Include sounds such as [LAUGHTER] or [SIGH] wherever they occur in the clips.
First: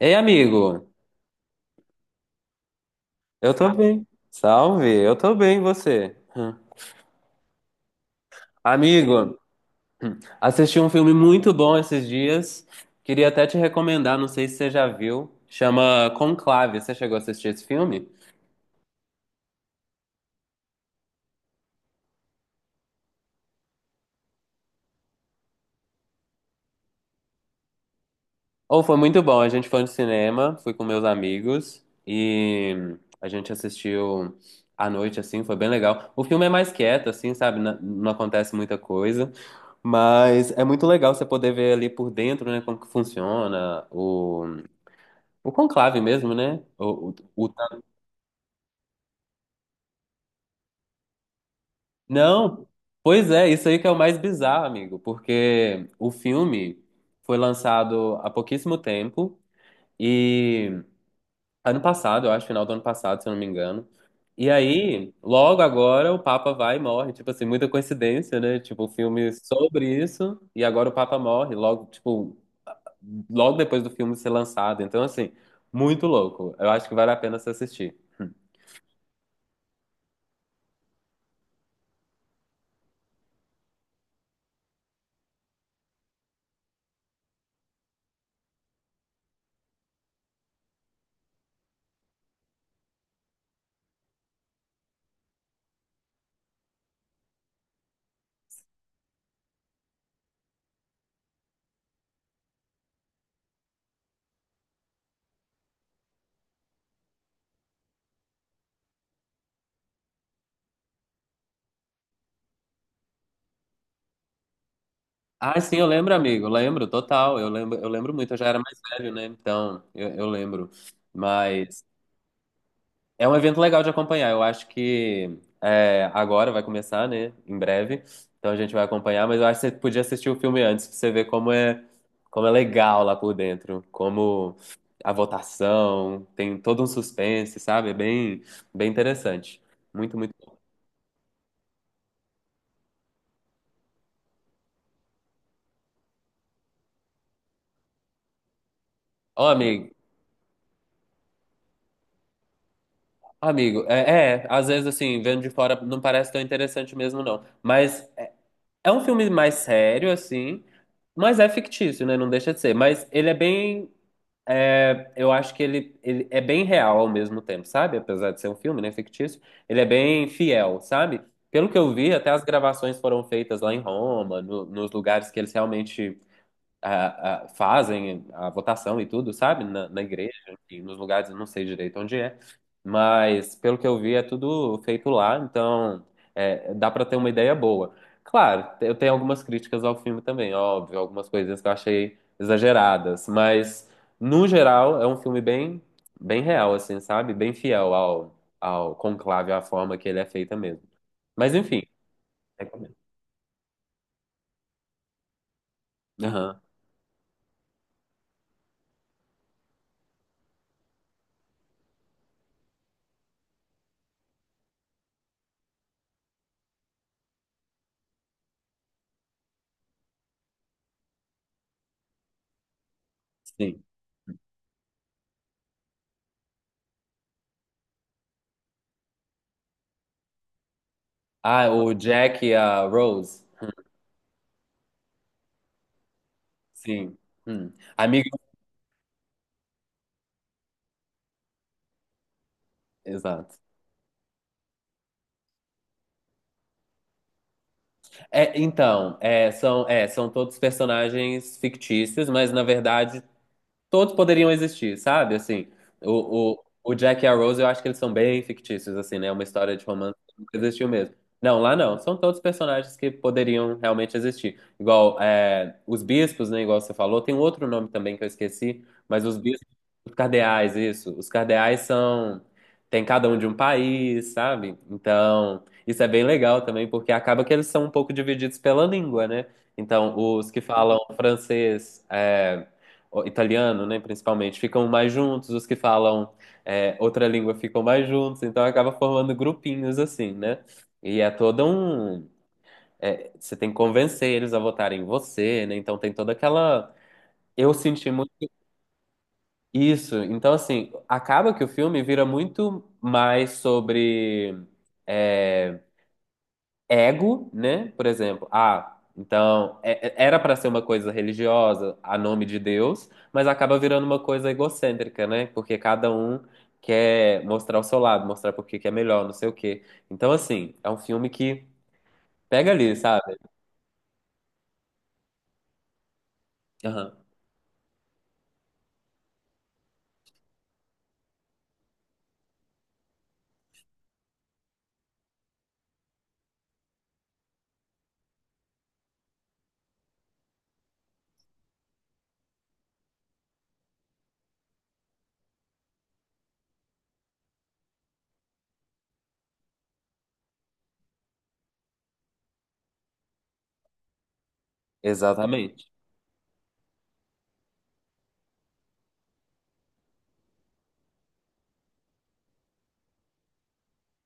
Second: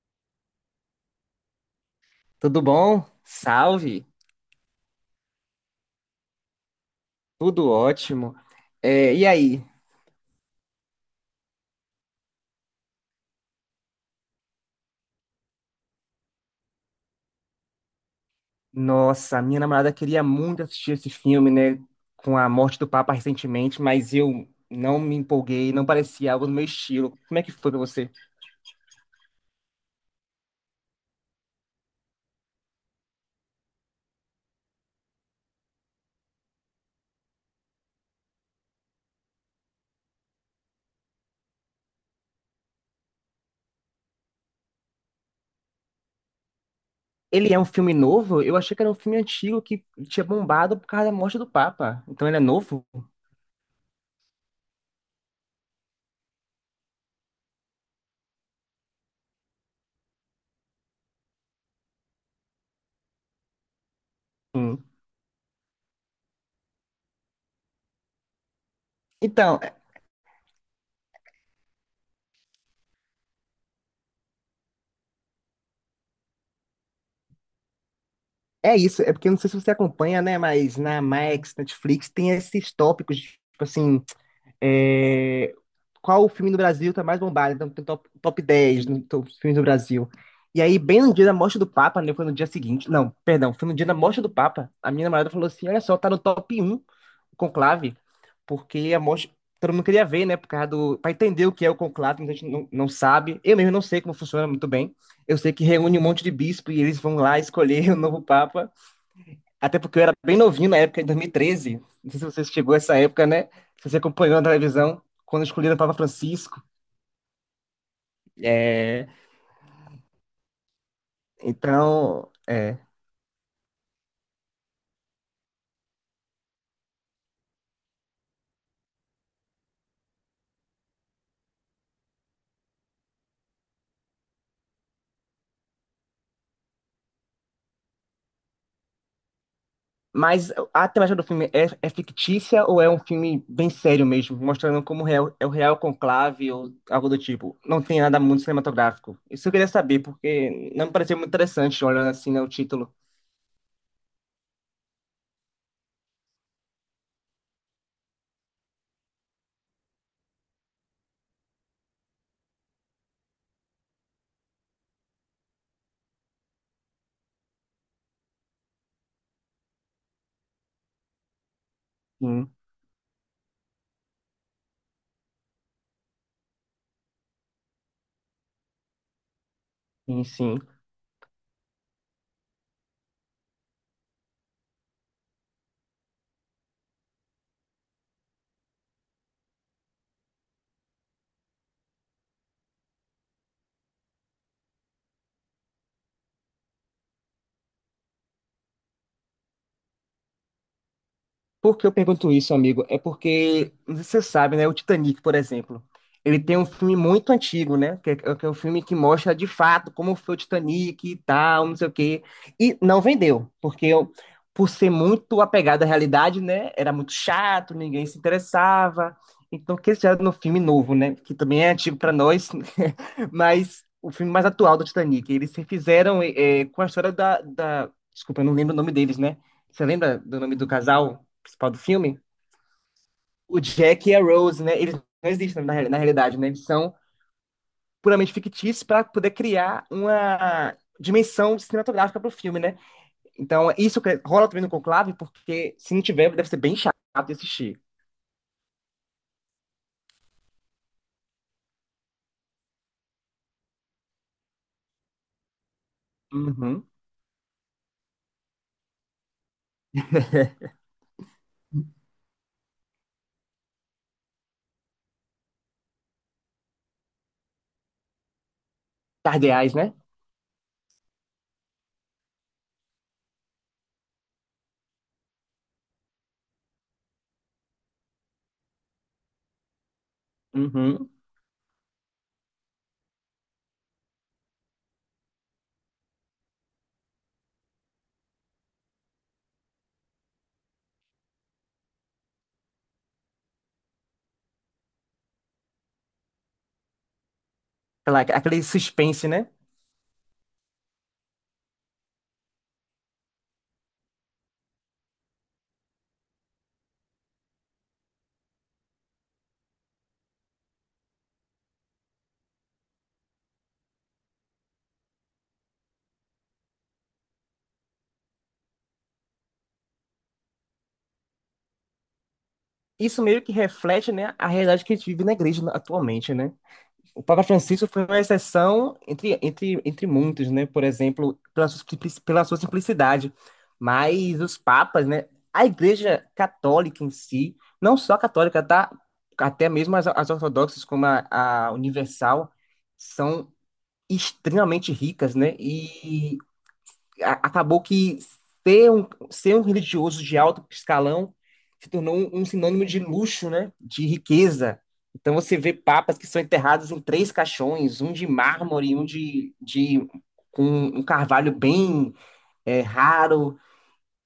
Ei, amigo, Tudo bom? eu tô bem. Salve! Salve, eu tô bem, e você? Hum. Tudo ótimo. E Amigo, aí? assisti um filme muito bom esses dias. Queria até te recomendar, não sei se você já viu. Chama Conclave. Você chegou a assistir esse filme? Nossa, minha namorada queria muito assistir esse filme, né? Com a morte do Papa recentemente, mas eu não me empolguei, não parecia algo do meu estilo. Como é que foi pra você? Ou foi muito bom. A gente foi no cinema, fui com meus amigos e a gente assistiu à noite, assim, foi bem legal. O filme é mais quieto, assim, sabe? Não acontece muita coisa. Mas é muito legal você poder ver ali por dentro, né, como que funciona o conclave mesmo, né? Ele o- é um filme novo? Eu achei que era um filme antigo que tinha bombado por causa da morte do Papa. Então ele é Não, novo? pois é, isso aí que é o mais bizarro, amigo, porque o filme foi lançado há pouquíssimo tempo e ano passado, eu acho, final do ano passado, se eu não me engano. E Hum. aí, logo agora, o Papa vai e morre. Tipo assim, muita coincidência, né? Tipo, o filme Então, sobre isso e agora o Papa morre, logo, tipo, logo depois do filme ser lançado. Então, assim, muito louco. Eu acho que vale a pena se assistir. é isso. É porque eu não sei se você acompanha, né? Mas na Max, Netflix, tem esses tópicos, de, tipo assim. É, qual o filme no Brasil está mais bombado? Então tem top, 10 no top filmes do Brasil. E aí, bem no dia da morte do Papa, né? Foi no dia seguinte. Não, perdão, foi no dia da morte do Papa. A minha namorada falou assim: olha só, tá no top um o conclave, porque a morte. Todo mundo queria ver, né? Por causa do. Pra entender o que é o conclave, muita gente não sabe. Eu mesmo não sei como funciona muito bem. Eu sei que reúne um monte de bispo e eles vão lá escolher [LAUGHS] o novo Papa. Até porque eu era bem novinho na época, em 2013. Não sei se você chegou a essa época, né? Se você acompanhou na televisão, quando Ah, escolheram sim, o eu Papa lembro, amigo, Francisco. lembro, total. Eu lembro muito, eu já era mais É, velho, né? Então, eu lembro. Mas então, é. é um evento legal de acompanhar. Eu acho que é, agora vai começar, né? Em breve. Então a gente vai acompanhar, mas eu acho que você podia assistir o filme antes pra você ver como é legal lá por dentro, como a votação, tem todo um suspense, sabe? É bem, bem interessante. Muito, muito. Mas a temática do filme é fictícia ou é um filme bem sério mesmo, mostrando como real, é o real conclave ou algo do tipo? Não tem nada muito cinematográfico. Ó, Isso eu queria amigo, saber, porque não me pareceu muito interessante, olhando assim, né, o título. amigo, às vezes assim, vendo de fora não parece tão interessante mesmo, não. Mas é um filme mais sério, assim, mas é fictício, né? Não deixa de ser. Mas ele é bem. Eu acho que ele é bem real ao mesmo tempo, sabe? Apesar de ser um filme, né? Fictício, ele é bem fiel, sabe? Pelo que eu vi, até as Sim, gravações foram feitas lá em Roma, nos lugares que eles realmente fazem a votação e tudo, sabe? Na sim, igreja, sim. enfim, nos lugares, eu não sei direito onde é, mas pelo que eu vi é tudo feito lá, então é, dá para ter uma ideia boa. Claro, eu tenho algumas críticas ao filme também, óbvio, algumas coisas que eu achei exageradas, mas no geral é um filme bem, bem real, assim, sabe? Bem fiel ao, ao conclave, à forma que ele é feita mesmo. Mas Por enfim, que eu pergunto isso, amigo? recomendo. É porque, você sabe, né? O Titanic, por exemplo, ele tem Aham, um filme muito antigo, né? Que é um filme que mostra de fato como foi o Titanic e tal, não sei o quê. E não vendeu, porque eu, por ser muito apegado à realidade, né? Era muito chato, ninguém se interessava. Então, que eles fizeram no filme novo, né? Que também é antigo para nós, [LAUGHS] sim. mas o filme mais atual do Titanic. Eles refizeram com a história da. Desculpa, eu não lembro o nome deles, né? Você lembra do nome do casal Ah, principal do o filme, Jack e a Rose. o Jack e a Rose, né? Eles não existem na, na realidade, né? Eles são Sim. Hum. Amigo. puramente fictícios para poder criar uma dimensão cinematográfica para o filme, né? Exato. Então, isso que rola também no Conclave, porque se não tiver, deve ser bem chato de assistir. É, então, são todos personagens fictícios, mas na verdade todos poderiam existir, sabe? Assim, Uhum. o Jack e a Rose, eu acho que eles são bem fictícios, assim, né? É uma história de romance que nunca existiu mesmo. Não, lá não. São todos personagens que poderiam realmente existir. Igual é, os bispos, né? Igual você falou, tem um outro nome também que eu esqueci, mas os bispos, Cardeais, né? os cardeais, isso. Os cardeais são. Tem cada um de um país, sabe? Então, isso é bem legal também, porque acaba que eles são um pouco divididos pela língua, né? Então, os que falam Uhum. francês. O- italiano, né, principalmente, ficam mais juntos, os que falam outra língua ficam mais juntos, então acaba formando grupinhos assim, né? E é todo um. Você tem que convencer eles a votarem em você, né? Então tem toda aquela. Eu senti muito Aquele suspense, né? isso. Então, assim, acaba que o filme vira muito mais sobre. é, ego, né? Por exemplo, ah, então era para ser uma coisa religiosa, a nome de Deus, mas acaba virando uma coisa egocêntrica, né? Porque cada um quer mostrar o seu lado, mostrar por que que é melhor, não sei o quê. Então, assim, é um filme que pega ali, Isso sabe? meio que reflete, né, a realidade que a gente vive na igreja atualmente, né? Aham. O Papa Francisco foi uma exceção entre muitos, né? Por exemplo, pela sua, pela sua simplicidade. Mas os papas, né? A Igreja Católica em si, não só a católica, tá? Até mesmo as, as ortodoxas, como a Universal, são extremamente ricas, né? Acabou que ser um religioso de alto escalão se tornou um sinônimo de luxo, né? De riqueza. Então você vê Exatamente. papas que são enterrados em três caixões, um de mármore, um de com um carvalho bem raro,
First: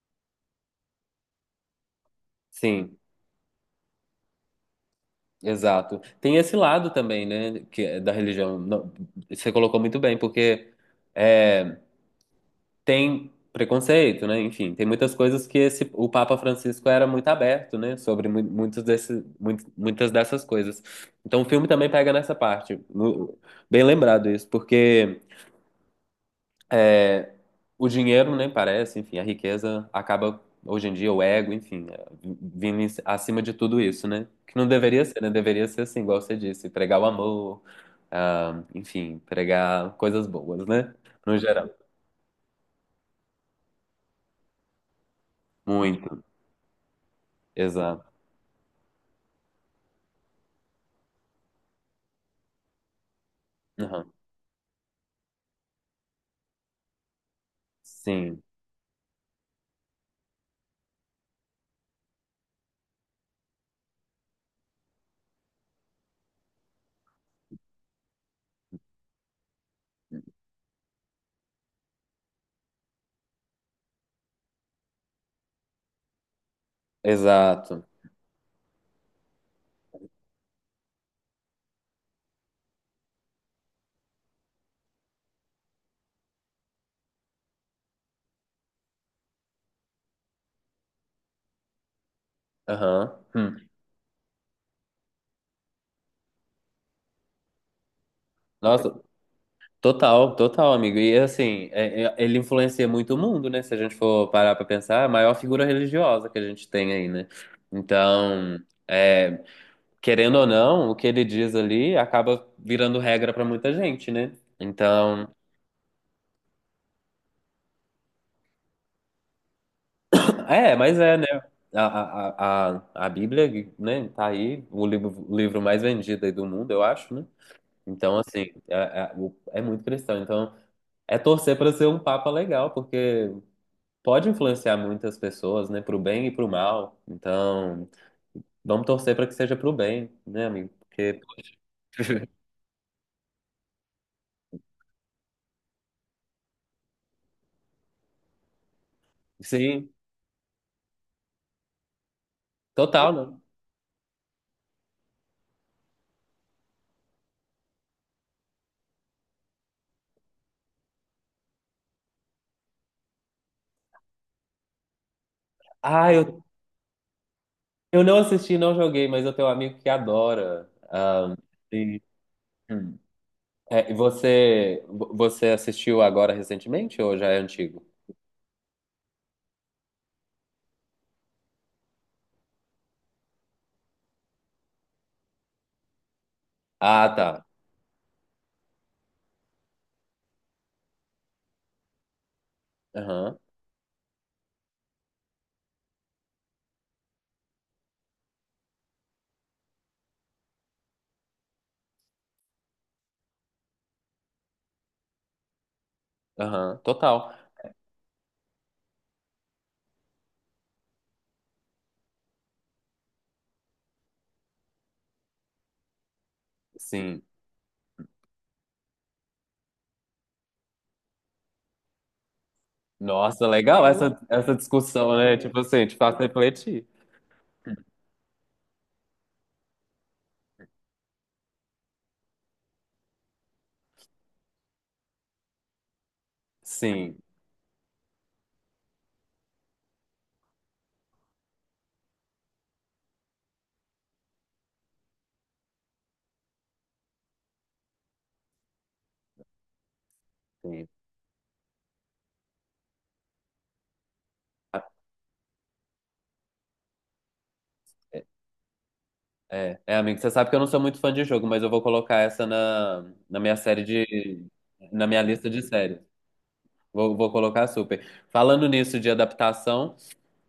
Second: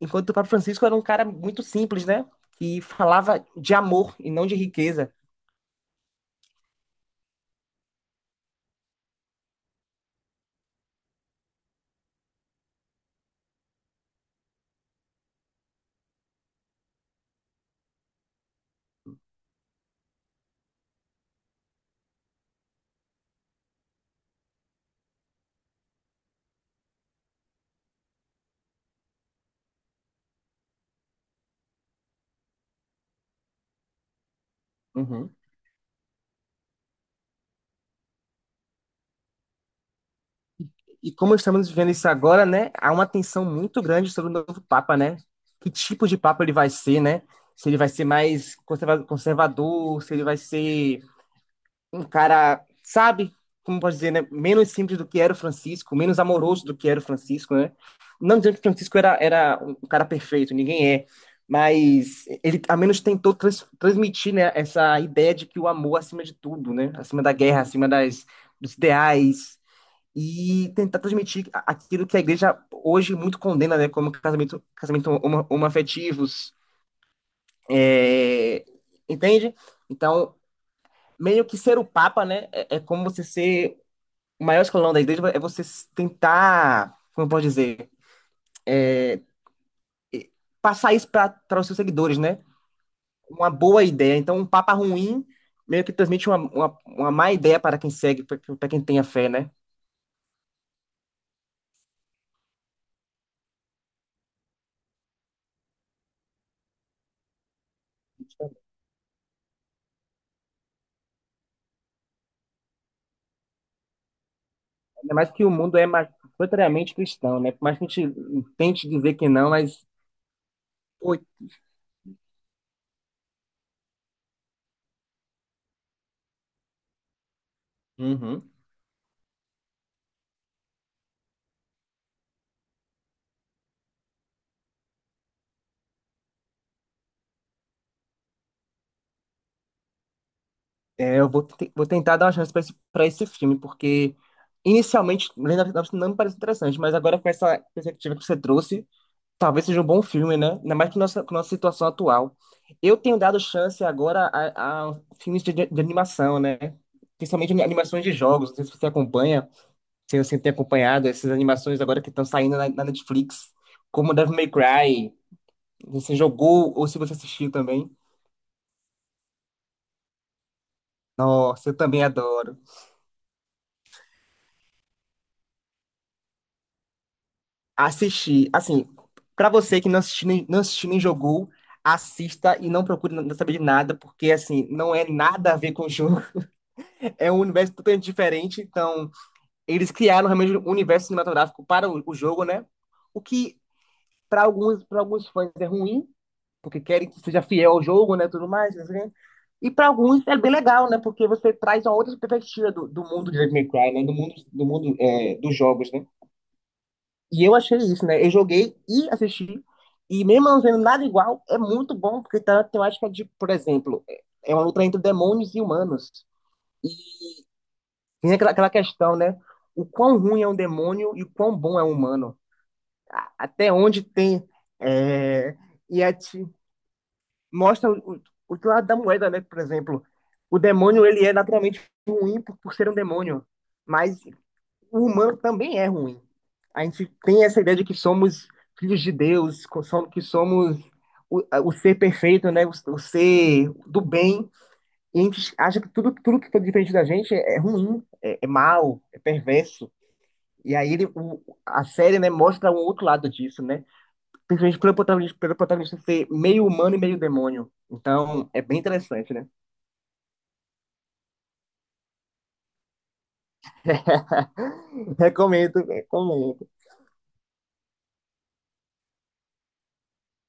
enquanto o Papa Francisco era um cara muito simples, né? Que Sim, falava de amor e não de riqueza. exato. Tem esse lado também, né? Que é da religião. Não, você colocou muito bem, porque é, tem preconceito, né? Enfim, tem muitas coisas que esse, o Papa Francisco era muito aberto, né? Sobre muitos desse, muitas dessas coisas. Então o filme também pega nessa parte. Bem lembrado isso, porque o dinheiro, né, parece, enfim, a riqueza acaba hoje em dia, o ego, enfim, é, acima de tudo isso, né? Que não deveria ser, né? Uhum. Deveria ser assim, igual você disse, pregar o amor, ah, enfim, pregar coisas boas, né? E como No geral. estamos vivendo isso agora, né, há uma tensão muito grande sobre o novo Papa, né? Que tipo Muito, de Papa ele vai ser, né? Se ele vai exato. ser mais conservador, se ele vai ser um cara, sabe? Como pode dizer, Aham. né? Menos simples do que era o Francisco, menos amoroso do que era o Francisco, né? Não Sim. dizendo que o Francisco era um cara perfeito, ninguém é. Mas ele, ao menos, tentou transmitir, né, essa ideia de que o amor é acima de tudo, né? Acima da guerra, acima das, dos ideais, e tentar transmitir aquilo que a igreja hoje muito condena, né, como casamento, casamento homoafetivos, Exato. é, entende? Então, meio que ser o papa, né, é como você ser o maior escolão da igreja, é você tentar, como eu posso dizer, passar isso para os seus seguidores, né? Aham. Uma Hum. boa ideia. Então, um papa ruim meio que transmite uma má ideia para quem segue, para quem tem Nossa, a fé, né? total, total, amigo. E assim, ele influencia muito o mundo, né? Se a gente for parar pra pensar, é a maior figura religiosa que a gente tem aí, né? Então, é, querendo ou não, o que ele diz ali acaba virando regra pra muita gente, né? Ainda Então, mais que o mundo é majoritariamente cristão, né? Por mais que a gente tente dizer que não, mas [CLEARS THROAT] é, mas pô, é, né? A Bíblia, né, tá aí, o livro mais vendido aí do mundo, eu acho, né? Então, assim, Uhum. O- é muito cristão. Então. É torcer para ser um papa legal, porque pode influenciar muitas pessoas, né, para o bem e para o mal. Então, vamos torcer para que seja para o bem, né, amigo? Porque É, vou tentar dar uma chance para esse, pra esse filme, porque inicialmente Lenda das Anápolis não me parece interessante, mas agora com essa perspectiva que você trouxe, talvez seja um sim, bom filme, né? Ainda mais com nossa situação atual. Eu total, tenho né? dado chance agora a filmes de animação, né? Principalmente animações de jogos. Não sei se você acompanha, se você tem acompanhado essas animações agora que estão saindo na, na Netflix, como Devil May Cry. Ah, Você jogou ou se você assistiu também? eu não assisti, não joguei, mas eu tenho um amigo que adora. Ah, Nossa, eu e, também adoro. hum. É, e você, você assistiu agora recentemente ou já é antigo? Assistir. Assim, pra você que não assistiu nem jogou, assista e não procure não saber de nada, porque, assim, não é nada a ver com o jogo. Ah, [LAUGHS] É um tá. universo totalmente diferente. Então, eles criaram realmente um universo cinematográfico para o jogo, né? O Aham, que, para alguns fãs, é ruim, porque querem que seja fiel ao jogo, né? Tudo mais. Assim. E para alguns é bem legal, né? Porque você traz uma outra perspectiva do, do mundo de Devil May Cry, né? Do mundo, dos jogos, né? aham, total. E eu achei isso, né? Eu joguei e assisti, e mesmo não vendo nada igual, é muito bom, porque tá a temática de, por exemplo, é uma luta entre demônios e humanos. E Sim. tem aquela questão, né? O quão ruim é um demônio e o quão bom é um humano. Nossa, Até legal onde essa, tem. essa discussão, né? É... Tipo assim, te E é, faz te- refletir. mostra o outro lado da moeda, né? Por exemplo, o demônio ele é naturalmente ruim por ser um demônio. Mas o humano também é ruim. A gente Sim. tem essa ideia de que somos filhos de Deus, que somos o ser perfeito, né? O ser do bem. E a gente acha que tudo que está diferente da gente é ruim, é mau, é perverso. E aí ele, a série, né, mostra um outro lado disso, né? Principalmente pelo protagonista ser meio humano e meio demônio. Então, é bem interessante, né? É, é, amigo, você sabe que eu não sou muito fã de jogo, mas eu vou colocar essa na, na minha série de, na [LAUGHS] minha lista de Recomendo, séries. recomendo, Vou colocar super. Falando nisso de adaptação,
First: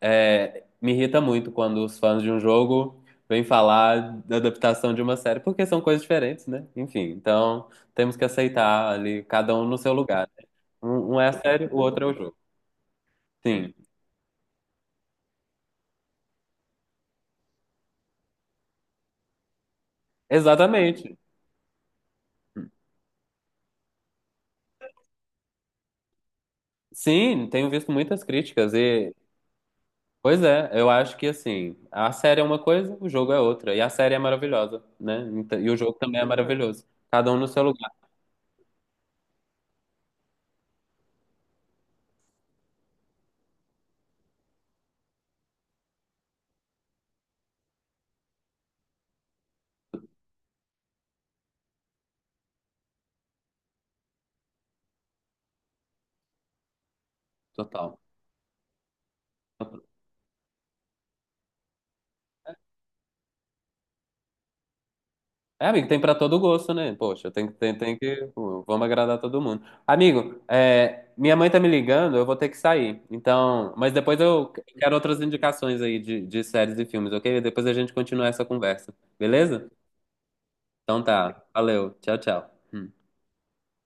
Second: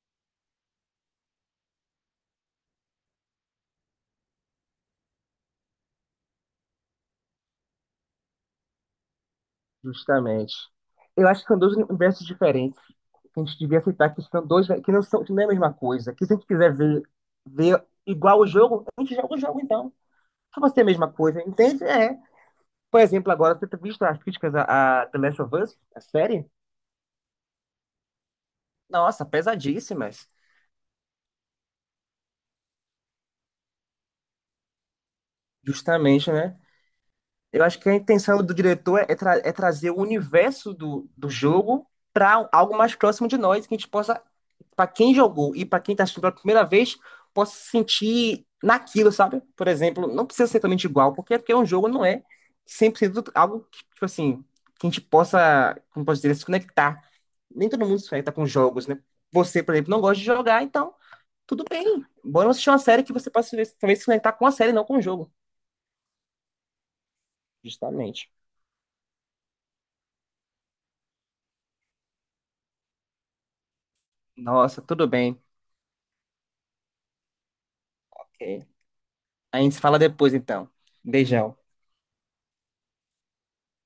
é, me irrita muito quando os fãs de um jogo vêm falar da adaptação de uma série, porque são coisas diferentes, né? Enfim, então temos que aceitar ali, cada um no seu lugar. Né? justamente. Um Eu é a acho que são série, dois o outro é o universos jogo. diferentes, que a gente Sim, devia aceitar que são dois, que não é a mesma coisa. Que se a gente quiser ver, ver igual o jogo, a gente joga o jogo então. Só vai ser a mesma exatamente. coisa, entende? É. Por exemplo, agora você tem visto as críticas a The Last of Us, a série? Sim, tenho visto muitas críticas e Nossa, pesadíssimas. pois é, eu acho que assim, a série é uma coisa, o jogo é outra. E a série é maravilhosa, né? Então- e o jogo também é Justamente, né? maravilhoso. Cada um no seu Eu acho que lugar, a intenção do diretor é, é trazer o universo do, do jogo para algo mais próximo de nós, que a gente possa, para quem jogou e para quem está assistindo pela primeira vez, possa se sentir naquilo, sabe? Por exemplo, não precisa ser totalmente igual, porque um jogo não é 100% algo que, tipo assim, que a gente possa, como posso dizer, se conectar. Nem todo total. mundo se conecta com jogos, né? Você, por exemplo, não gosta de jogar, então tudo bem. Bora assistir uma série que você possa talvez se conectar com a série, não com o jogo. É, amigo, tem pra todo gosto, né? Poxa, tem que. Justamente. Pô, vamos agradar todo mundo. Amigo, é, minha mãe tá me ligando, eu vou ter que sair. Então, mas depois eu Nossa, quero tudo outras bem. indicações aí de séries e filmes, ok? Depois a gente continua essa Ok. conversa, A beleza? gente se fala depois, então. Então tá, Beijão. valeu, tchau, tchau. Hum.